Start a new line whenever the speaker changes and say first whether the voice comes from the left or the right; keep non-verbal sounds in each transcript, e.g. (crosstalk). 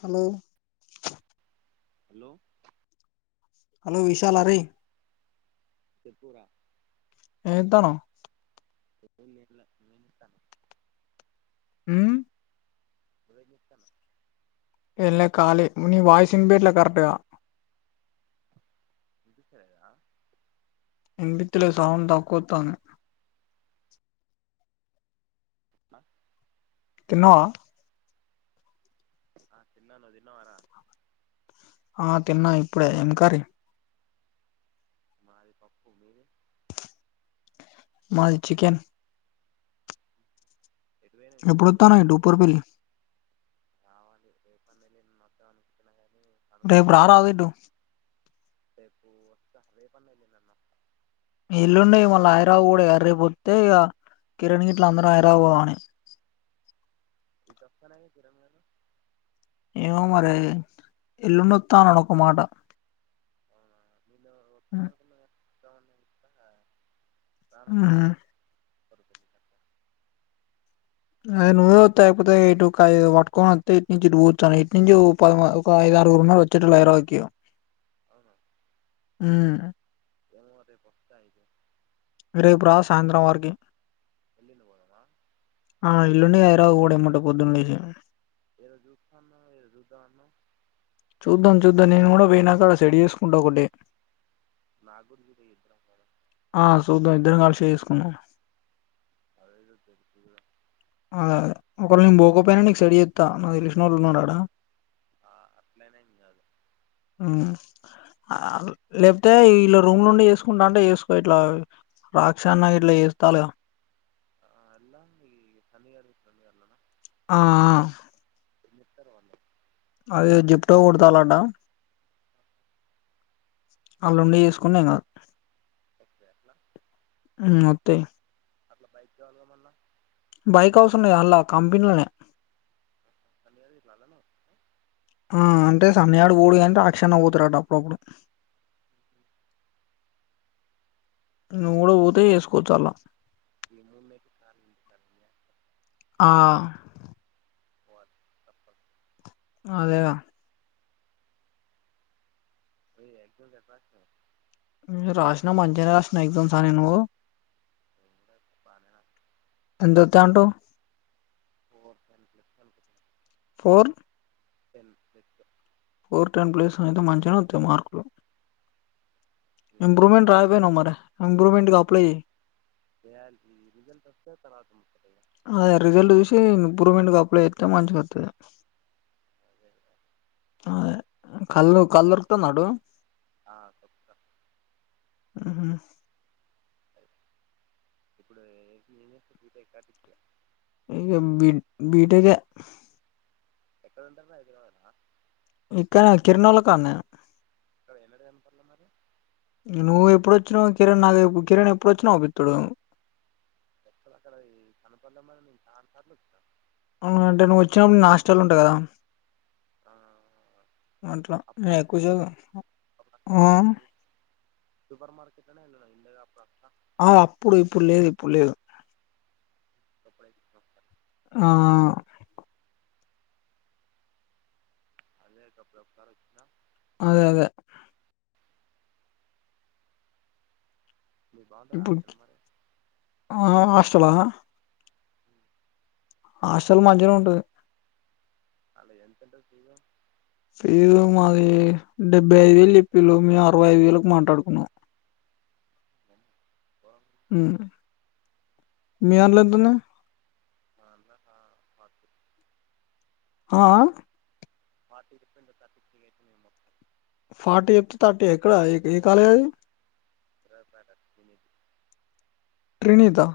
left: హలోలో
right: hello
left: hello విశాల అరే
right: చెప్పు ర
left: ఏం చేస్తాన్నావ్
right: ఏం చెల్లా
left: అవు
right: నువు ఆమె చేస్తావ
left: లె కాలి వాయిస్ వినిపోయిల సరిగా
right: వినిపిస్తలేదా
left: నిమిత్లో సౌండ్ తక్కువతాను
right: హ
left: తినవ్
right: హా తిన నువు తినవా రా
left: ఆ తెన్నా ఇప్పుడే ఏ కర్రీ
right: మారి పపూ మీరే
left: మా చికెన్
right: ఎటు పోయినావు
left: ఎప్పుడు
right: ఈరోజు
left: వస్తునవ డిజైన్ పల్లి
right: మన మత్తం అిన
left: రేపు ర ర
right: రేపు వస్త రేపు అన ఎల్లుండు అన
left: ఇల్లుండేయి మళ్ళీ ఆయిరావు కూడా ఎర్ర్రిపోతే ఇక కిరణ్ గిట్ల అందరూ అయిరాబోగాని
right: ఇటు వస్తాను అని
left: ఏమో మరే ఎల్లున్న తా అనకో మాట
right: అవునా నిన్న వస్తాను అనుకున్నా చాలాన్నడి
left: అద నువ్వే వస్తా అయిపోతే ఇటుఐ పట్కొని వస్త ఇ నుంచి ఇ పతాను ఇ నుంచి ఐ వచ్చట్ రల ర
right: అవునా
left: ఉ
right: ఏమ అయితే పస్తతాయితే
left: రేపు రా సాయంత్రం వారికి
right: వెళ్ళలు పోదదా
left: ఆ ఇల్లుండి అయరా కూడాటే పొద్దున్న లే
right: ఏరో జు ఏరో రుదాన్నా
left: చూద్దాం చూద్దాం నేను కూడా పోయినాక అడ సెడ చేసుకుంటా ఒకటే
right: నాకు కూడా చూడ ఇద్దరం పోదాం
left: ఆ చూద్దాం ఇద్దరం కాలిసి చేసుకున్నా
right: అదేద తెరుతుద
left: అ ఆ ఒకరిళ నను పోకపోయినా నీకు సె ఎత్తా నావ తెలిసిన వాళ్ళు నోడా
right: ఆ అట్లేనే ఇదు
left: అ లేకపోతే ఇలా రూమ్ నుండి చేసుకుంటా అంటే చేసుకో ఇట్లా రాక్షన్న ఇట్లా చేస్తా అల గా
right: ఎలా తనిరు తనియలే
left: ఆ ఆ
right: మత్తవాన్నా
left: అవి జిప్టో కుడతాలంట అళ్లుుండి చేసుకునేం కాదు
right: వస్తాయి అట్లా
left: అ మోతే
right: అట్లా బైక్ చ వాల మన్నా
left: బైక్ అవసరన్నాయి అల్లా కంపెనీలనే
right: లాబైక్ అవసరం లేదా
left: ఆ అంటే సన్నయాడు పాడిగా అంట రాక్షణ పోతుారుట అప్పుడప్పుడు (inaudible) నువ్వు కూడా
right: ఏమవుతుంది
left: పోతే చేసుకోవచ్చు అలా
right: ఈ మూడు నెలలు ఖాళీ ఇంటి ఖాళీ
left: ఆ
right: ఓప్ప
left: అదేగా
right: ఓ ఎదో వ్యాపార స
left: రాసినా మంచిగానే రాసినా ఎగ్జామ్స్ అని నువ్వు
right: నేను కూడా బాగానే రాశాను.
left: ఎంతంతంటో
right: హోమవర్క్ ఏం చేస్తావ్
left: ఫోర్
right: హెల్ప్ చేస్తా
left: ఫోర్ టెన్ ప్లేస్ అయితే మంచి న వతే మార్కులు
right: ఏ
left: ఇంప్రూవమెంట్
right: క్లాస్
left: రాపోయి అరి ఇంప్రూవమెంట్పులే
right: దయా రిజల్ట్ వస్త త ము
left: అద రిజల్ట్ చూసి ఇంప్రూవ్మెంట్ గప్పులే చేస్తే మంచిగా వతుంది
right: అదే కదా.
left: అ కల్ కల్కుతన్నాడు
right: ఆ, తప్ప.
left: ఉహు
right: అ ఇప్పుడు నను పూతయి కటి
left: ఇక బడ్ బ్రేక్ ఏ
right: ఎక్కడ ఉంటారు ఎఐదు కావదా
left: ఇక్కనే కిరుణోల కాన్నే
right: అ
left: నువ్వు ఎప్పుడోచ్చినవో కిరణ్ నాకు కిరణ్ ఎప్పుడోచ్చినా అవుపిత్తడు
right: (unintelligible) (unintelligible)
left: అవున అంటే నువ్వు వచ్చినప్పుడు నేనాష్టల్లుంట గదా
right: ఆ,
left: అట్ల
right: అప్పుడు
left: నేనెక్కువ
right: అక్కలు
left: సేపు
right: అప్పుడు అక్కలు సూపర్ మార్కెట్ల నే ఎల్లలేదు ఉండేదే అక్క
left: ఆ అప్పుడు ఇప్పుడు లేదు ఇప్పుడు లేదు
right: అప్పుడు వచ్చిన ఒకసారి.
left: ఆ
right: అదే గప్పుడొక్కసారొచ్నా
left: అదదే
right: మీరు బాగుంటుంది
left: ఇప్పుడు
right: హాస్టల్ మరి
left: ఆ ఆ హాస్టలా హాస్టల్ మంచిగనే ఉంటది
right: అల్ల ఎంతుంటది ఫీజు
left: ఫీజు మాదీ డెబ్బై అయిదు వేలు చెప్పిల్లు మేము అరవై ఐదు వేలకు మాట్లాడుకున్నాం మ్మ్ మీ దాంట్లేంతున్నై
right: మా అన్న కా పది
left: ఆ ఆ
right: ఫార్టీ చెప్పిండు థర్టీ కి ఫీజైపొయింది మొత్తం
left: ఫార్టీ చెప్తే థర్టీ ఎక్కడ ఎ ఏ కాలేజది
right: (unintelligible) జూనియర్ ది
left: నీతో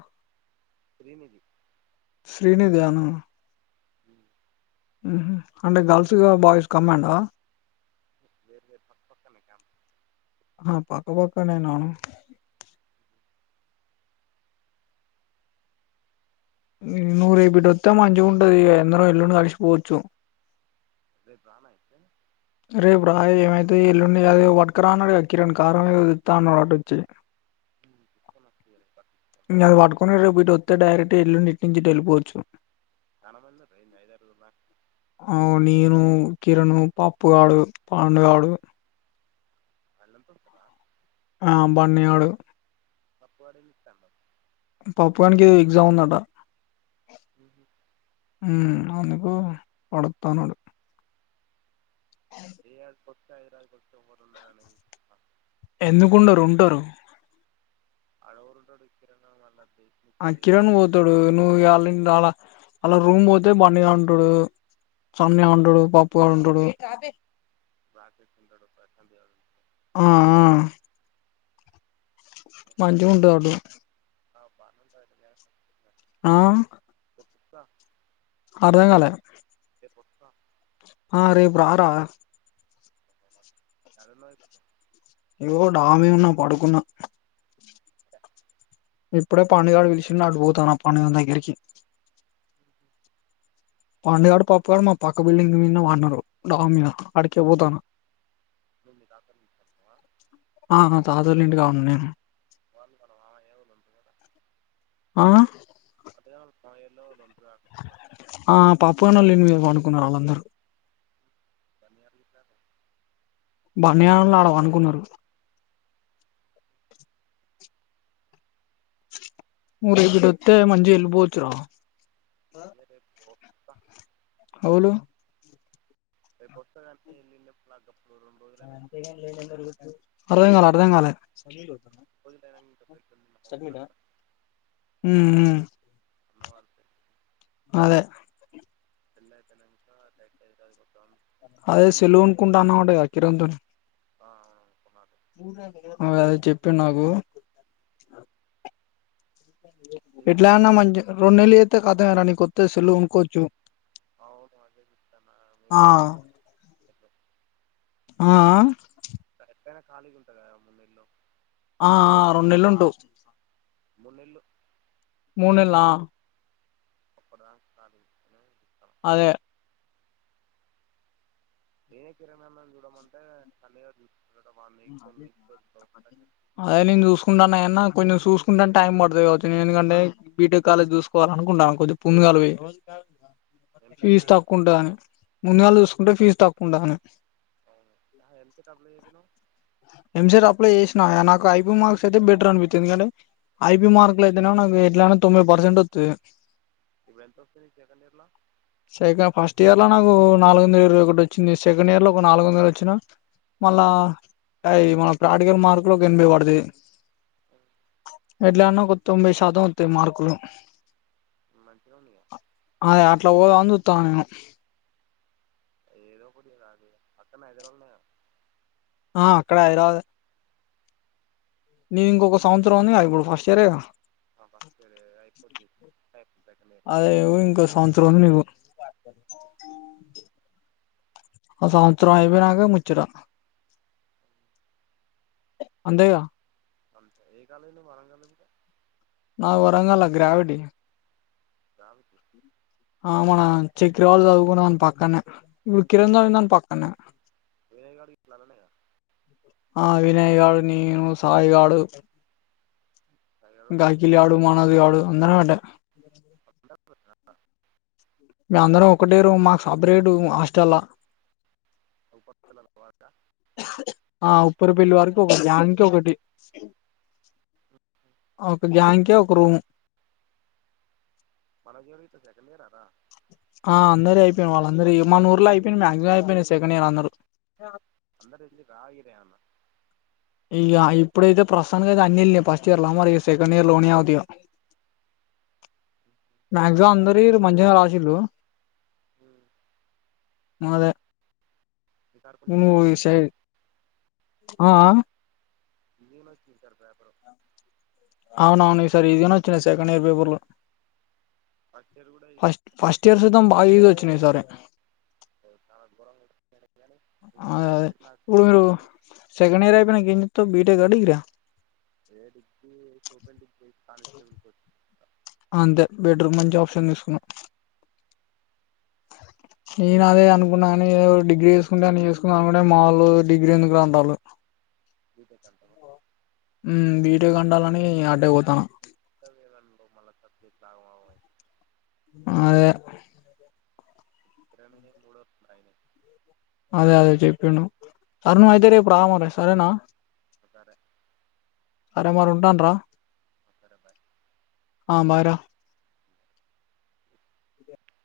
right: శ్రీనిధి
left: శ్రీనిదానూ
right: అ
left: అంటే గర్ల్స్ ఇగా బాయ్స్ కమ్మండా
right: వేరు వేరు పక్క పక్కన్నే క్యాంప్
left: ఆ పక్క పక్కన్నేనా ఇగ నువ్వు రేపిటొత్తే మంచిగుంటది ఇగ అందరం ఎల్లుండి కలిసి పోవచ్చు
right: రేప్ రా మరి
left: రేపు రా యే ఏమైతే ఎల్లుండి అదేదో పట్కరాన్నడట కిరణ్ కారం ఏదోదెత్తా అన్నవాట వచ్చి
right: తీసుకొని వస్తుంది రేపు పట్టిస్తాను
left: ఇంగది వట్టుకొని రేపిటొత్తే డైరెక్ట్ ఎల్లుండి ఇట్నుంచిటె ఎళ్ళిపోవచ్చు
right: అన ముందు (unintelligible)
left: కిరణు పప్పుగాడు పండుగాడు
right: అల్లంతొత్తరా
left: ఆ బన్నగాడు
right: పప్పుగాడేంజెత్తాండ్రా
left: పప్పుగానికీ ఎదో ఎగ్జామ్ ఉందంట
right: మ్మ్.
left: ఉమ్ అవును ఓవ్వ వాడొత్తానడు
right: ఏ ఆడికొత్త ఐద్రాద్ కొత్తె ఎవ్వరుండరనీ
left: ఎందుకుండరు ఉంటరు
right: ఆడవురుంటలు ఇంటికాడ వాళ్లకి
left: ఆ కిరణ్ పోతడూ నువ్వు ఇగ ఆళ్లీళ్ళు రాళ ఆల్ల రూమ్ బోతే బన్నిగాడుంటడూ సన్నగాడుంటడూ పప్పుగాడుంటడూ
right: రాకేష్ ఉంటడు ప్రశాంత్ గాడు
left: ఆ మంచిగుంటదప్పుడు
right: ఆ బానే ఉంటది గాని
left: ఆ
right: ఇంకా
left: అర్ధంగాలే
right: వస్తా
left: ఆ రేపు రా రా
right: కలో
left: ఏగో డమీ ఉన్నా పడుకున్నా ఇప్పుడే పండుగడు పలిషిండు అడ్డుపోతాన పందిగని దగ్గరికి పాండుగడు పాపగాడు మా పక్క బిల్డింగ్ మీద వాన్నారు డామ్ మీద ఆడికే పోతాను
right: నుడి కాక
left: ఉ ఆ
right: (inaudible)
left: ఆ పాప్పుగానేల ఇల్లు మీద పాడుకున్నారు వాళ్ళందరూ
right: పనియరుతారు
left: బనియానంలో ఆడ పడకున్నారు ఊరే ఎటోత్తే మంజిల్ పోతురు
right: అది పోస్త
left: ఆలూ
right: రపుుస్తకన్ని ఇ పలా
left: అర్దాం కాాల అర్దం కాాల
right: పోదు ఇకాతు ఊర్ల
left: ఉ అదే
right: తెల్ అయితేనంతకా
left: అదే సెలూన్ కుంట అన వాడేగా కిరతుని
right: అవును అనుకున్నాను
left: అ అదే చెప్పిడు నాకు
right: లేదంటే
left: ఎట్లా
right: అట్లా
left: అయిన్నా
right: మా
left: మంచి రెండు నెలలు అయితే కతమరా నీ కొొస్తే సెల్లు ఉనుకోవచ్చు
right: అవును అదేదిస్తానా ఇ
left: ఆ ఆ
right: కా
left: ఆ
right: ఎైనా ఖాళీ ఉంటుంది కదా మున్న ఇళ్ళలో
left: ఆ రెండు నెలలుంటావు
right: మునులు
left: మూనలా
right: అప్పుడుదా సదు
left: అదే
right: ఏనే కర మ చూడమంట తన్న చూ
left: అదే నేను చూసుకుంటానుయన్న కొంచెం చూసు చకుంట టైం పద అవుతుంది ఎందుకంటే బీటెక్ కాలేజ్ చూసుకోవాల అనుకుంటాను కొంచెం పుందుగాలు పోే
right: ఎంసెట్
left: ఫీజు
right: రాని
left: తక్కువ ఉంటు అని ముంద నేళ్ళలు చూసుకుంటే ఫీజు తక్కు ఉంటు అని
right: (inaudible)
left: ఎంసర్ అప్లై చేసినా నాకు ఐపీ మార్క్స్ అయితే బెటర్ అనిపిస్తుంది ఐపి మార్క్ లో అయితేనేకు ఎట్లా తొంభై పర్సెంట్ వవుతుంది
right: ఇప్పుడు ఎంత వస్తుంది సెకండ్ ఇయర్లో
left: సక ఫస్ట్ ఇయర్లా నాకు నాలుగు వందల ఇరవ ఒకటి వచ్చింది సెకండ్ ఇయర్ లో ఒక నాలుగు వందలు వచ్చిన మళ్ళా అ మన ప్రటికల్ మార్కులకు ఒక ఎనభై పడది ఎట్లాన్నా ఒక తొంభై శాతం వతాయి మార్కులు
right: మంచిగా ఉంది కదా.
left: అదే అట్లా పోద అందుతా నేను
right: ఏదో పడి రా అది అక్కనే హైదరాళన్న
left: ఆ అక్కడ అయి రాదు నేను ఇంకొక సంవత్సరం అని ఇప్పుడు ఫస్ట్ ఇయర్ే
right: ఆ పక్ అరుగా
left: అదే ఇంకో సంవత్సరం (inaudible) ఆ సంవత్సరం అయిపోయినక ముచ్చడ అంతేగా
right: అంతే ఆ కాలేజ్ నువ్వు వార్న్
left: నాకు వరంగల్లా గ్రావిటీ
right: రావచ్చు
left: అవునా చక్ర వాళ్ళు చదువుకుని పక్కనే విడు కిరణ్ గాడు ఉన్నాడు పాకనే
right: వేరే కాడికి ఇట్లా అలానే కదా
left: ఆ వినేయగాడు నేను సాయిగాడు
right: హైదరాబాద్
left: అఖిల్ గాడు మనోజ్ గాడు అందర అట
right: అందరూ
left: మ అందరం ఒకటే రూమ్ మాకు సపరేట్ హాస్టల్
right: అప చల
left: ఆ ఉప్పురి పెల్లి వారికి ఒకటి దానికి ఒకటి ఒక గ్యాంకే ఒక రూమ్
right: మళ్ జోడ ఇతే సెకండ్ ఇయర్ అదా
left: ఆ అందర అయిపోయి వాళ్ళ అందర మన ఊర్లో అయిపోయింది మ్యాయాక్సిమం అయిపోయినా సెకండ్ ఇయర్ అందరుూ
right: అందరు వెళ్ళి రా ఇయరే అన్న
left: ఇక ఇప్పుడైతే ప్రస్తునికి అయితే అన్ని వెళ్యి ఫస్ట్ ఇయర్ లో మరిక సెకండ్ ఇయర్ లోనే అవుతయో
right: ఈ
left: మ్యాక్జ
right: పప్పు
left: అందరి మంచిగానే రాసిళ్లు అదే
right: ఈసారి కొన్ని
left: నును
right: ఈజీ
left: విషై ఆ
right: ఇీమచ్చతారు పపుర
left: అవున అవును వి సార్ ఇదినా వచ్చ సెకండ్ ఇయర్ పేపుర్లో
right: పచ్చ
left: ఫస్ట్ ఫస్ట్ ఇయర్ సైతం బాగా ఈజ్ వచ్చినాయి ఈసారి
right: చాలా దూరంగా వచ్చింది కానీ ఈ
left: అద
right: క్యాల్కులేట్
left: ఇప్పుడు మీరు
right: నాకు
left: సెకండ్ ఇయర్ అయిపోయినాకా ఏం చేస్తావ్ బి టెక్ ఆ డిగ్రీ ఆ
right: ఏ డిగ్రీ కూపె డిగ్రీ కానిస్టేబుల్ కొచ్చ
left: అంతే బెటరూ మంచి ఆప్షన్ తీసుకున్నావు నేన అదే అనుకున్నాని డిగ్రీ వేసుకుంటే అని చేసుకున్నా అనుకుంటే మాళ్ళు డిగ్రీ ఎందుకు రా అంటాలు
right: కంటమ
left: వీటే కండాలని అడ్డేపోతాను
right: ర మ స్య వ
left: అదే
right: ఇ మూడు వర్షంయిన
left: అదే అదే చెప్పిం సర నువ్ అయితే రేపు రా మరీ సరేనా
right: సరే
left: సరే మరి ఉంటాను రా
right: ఒకకరే బాయ
left: బైయి రా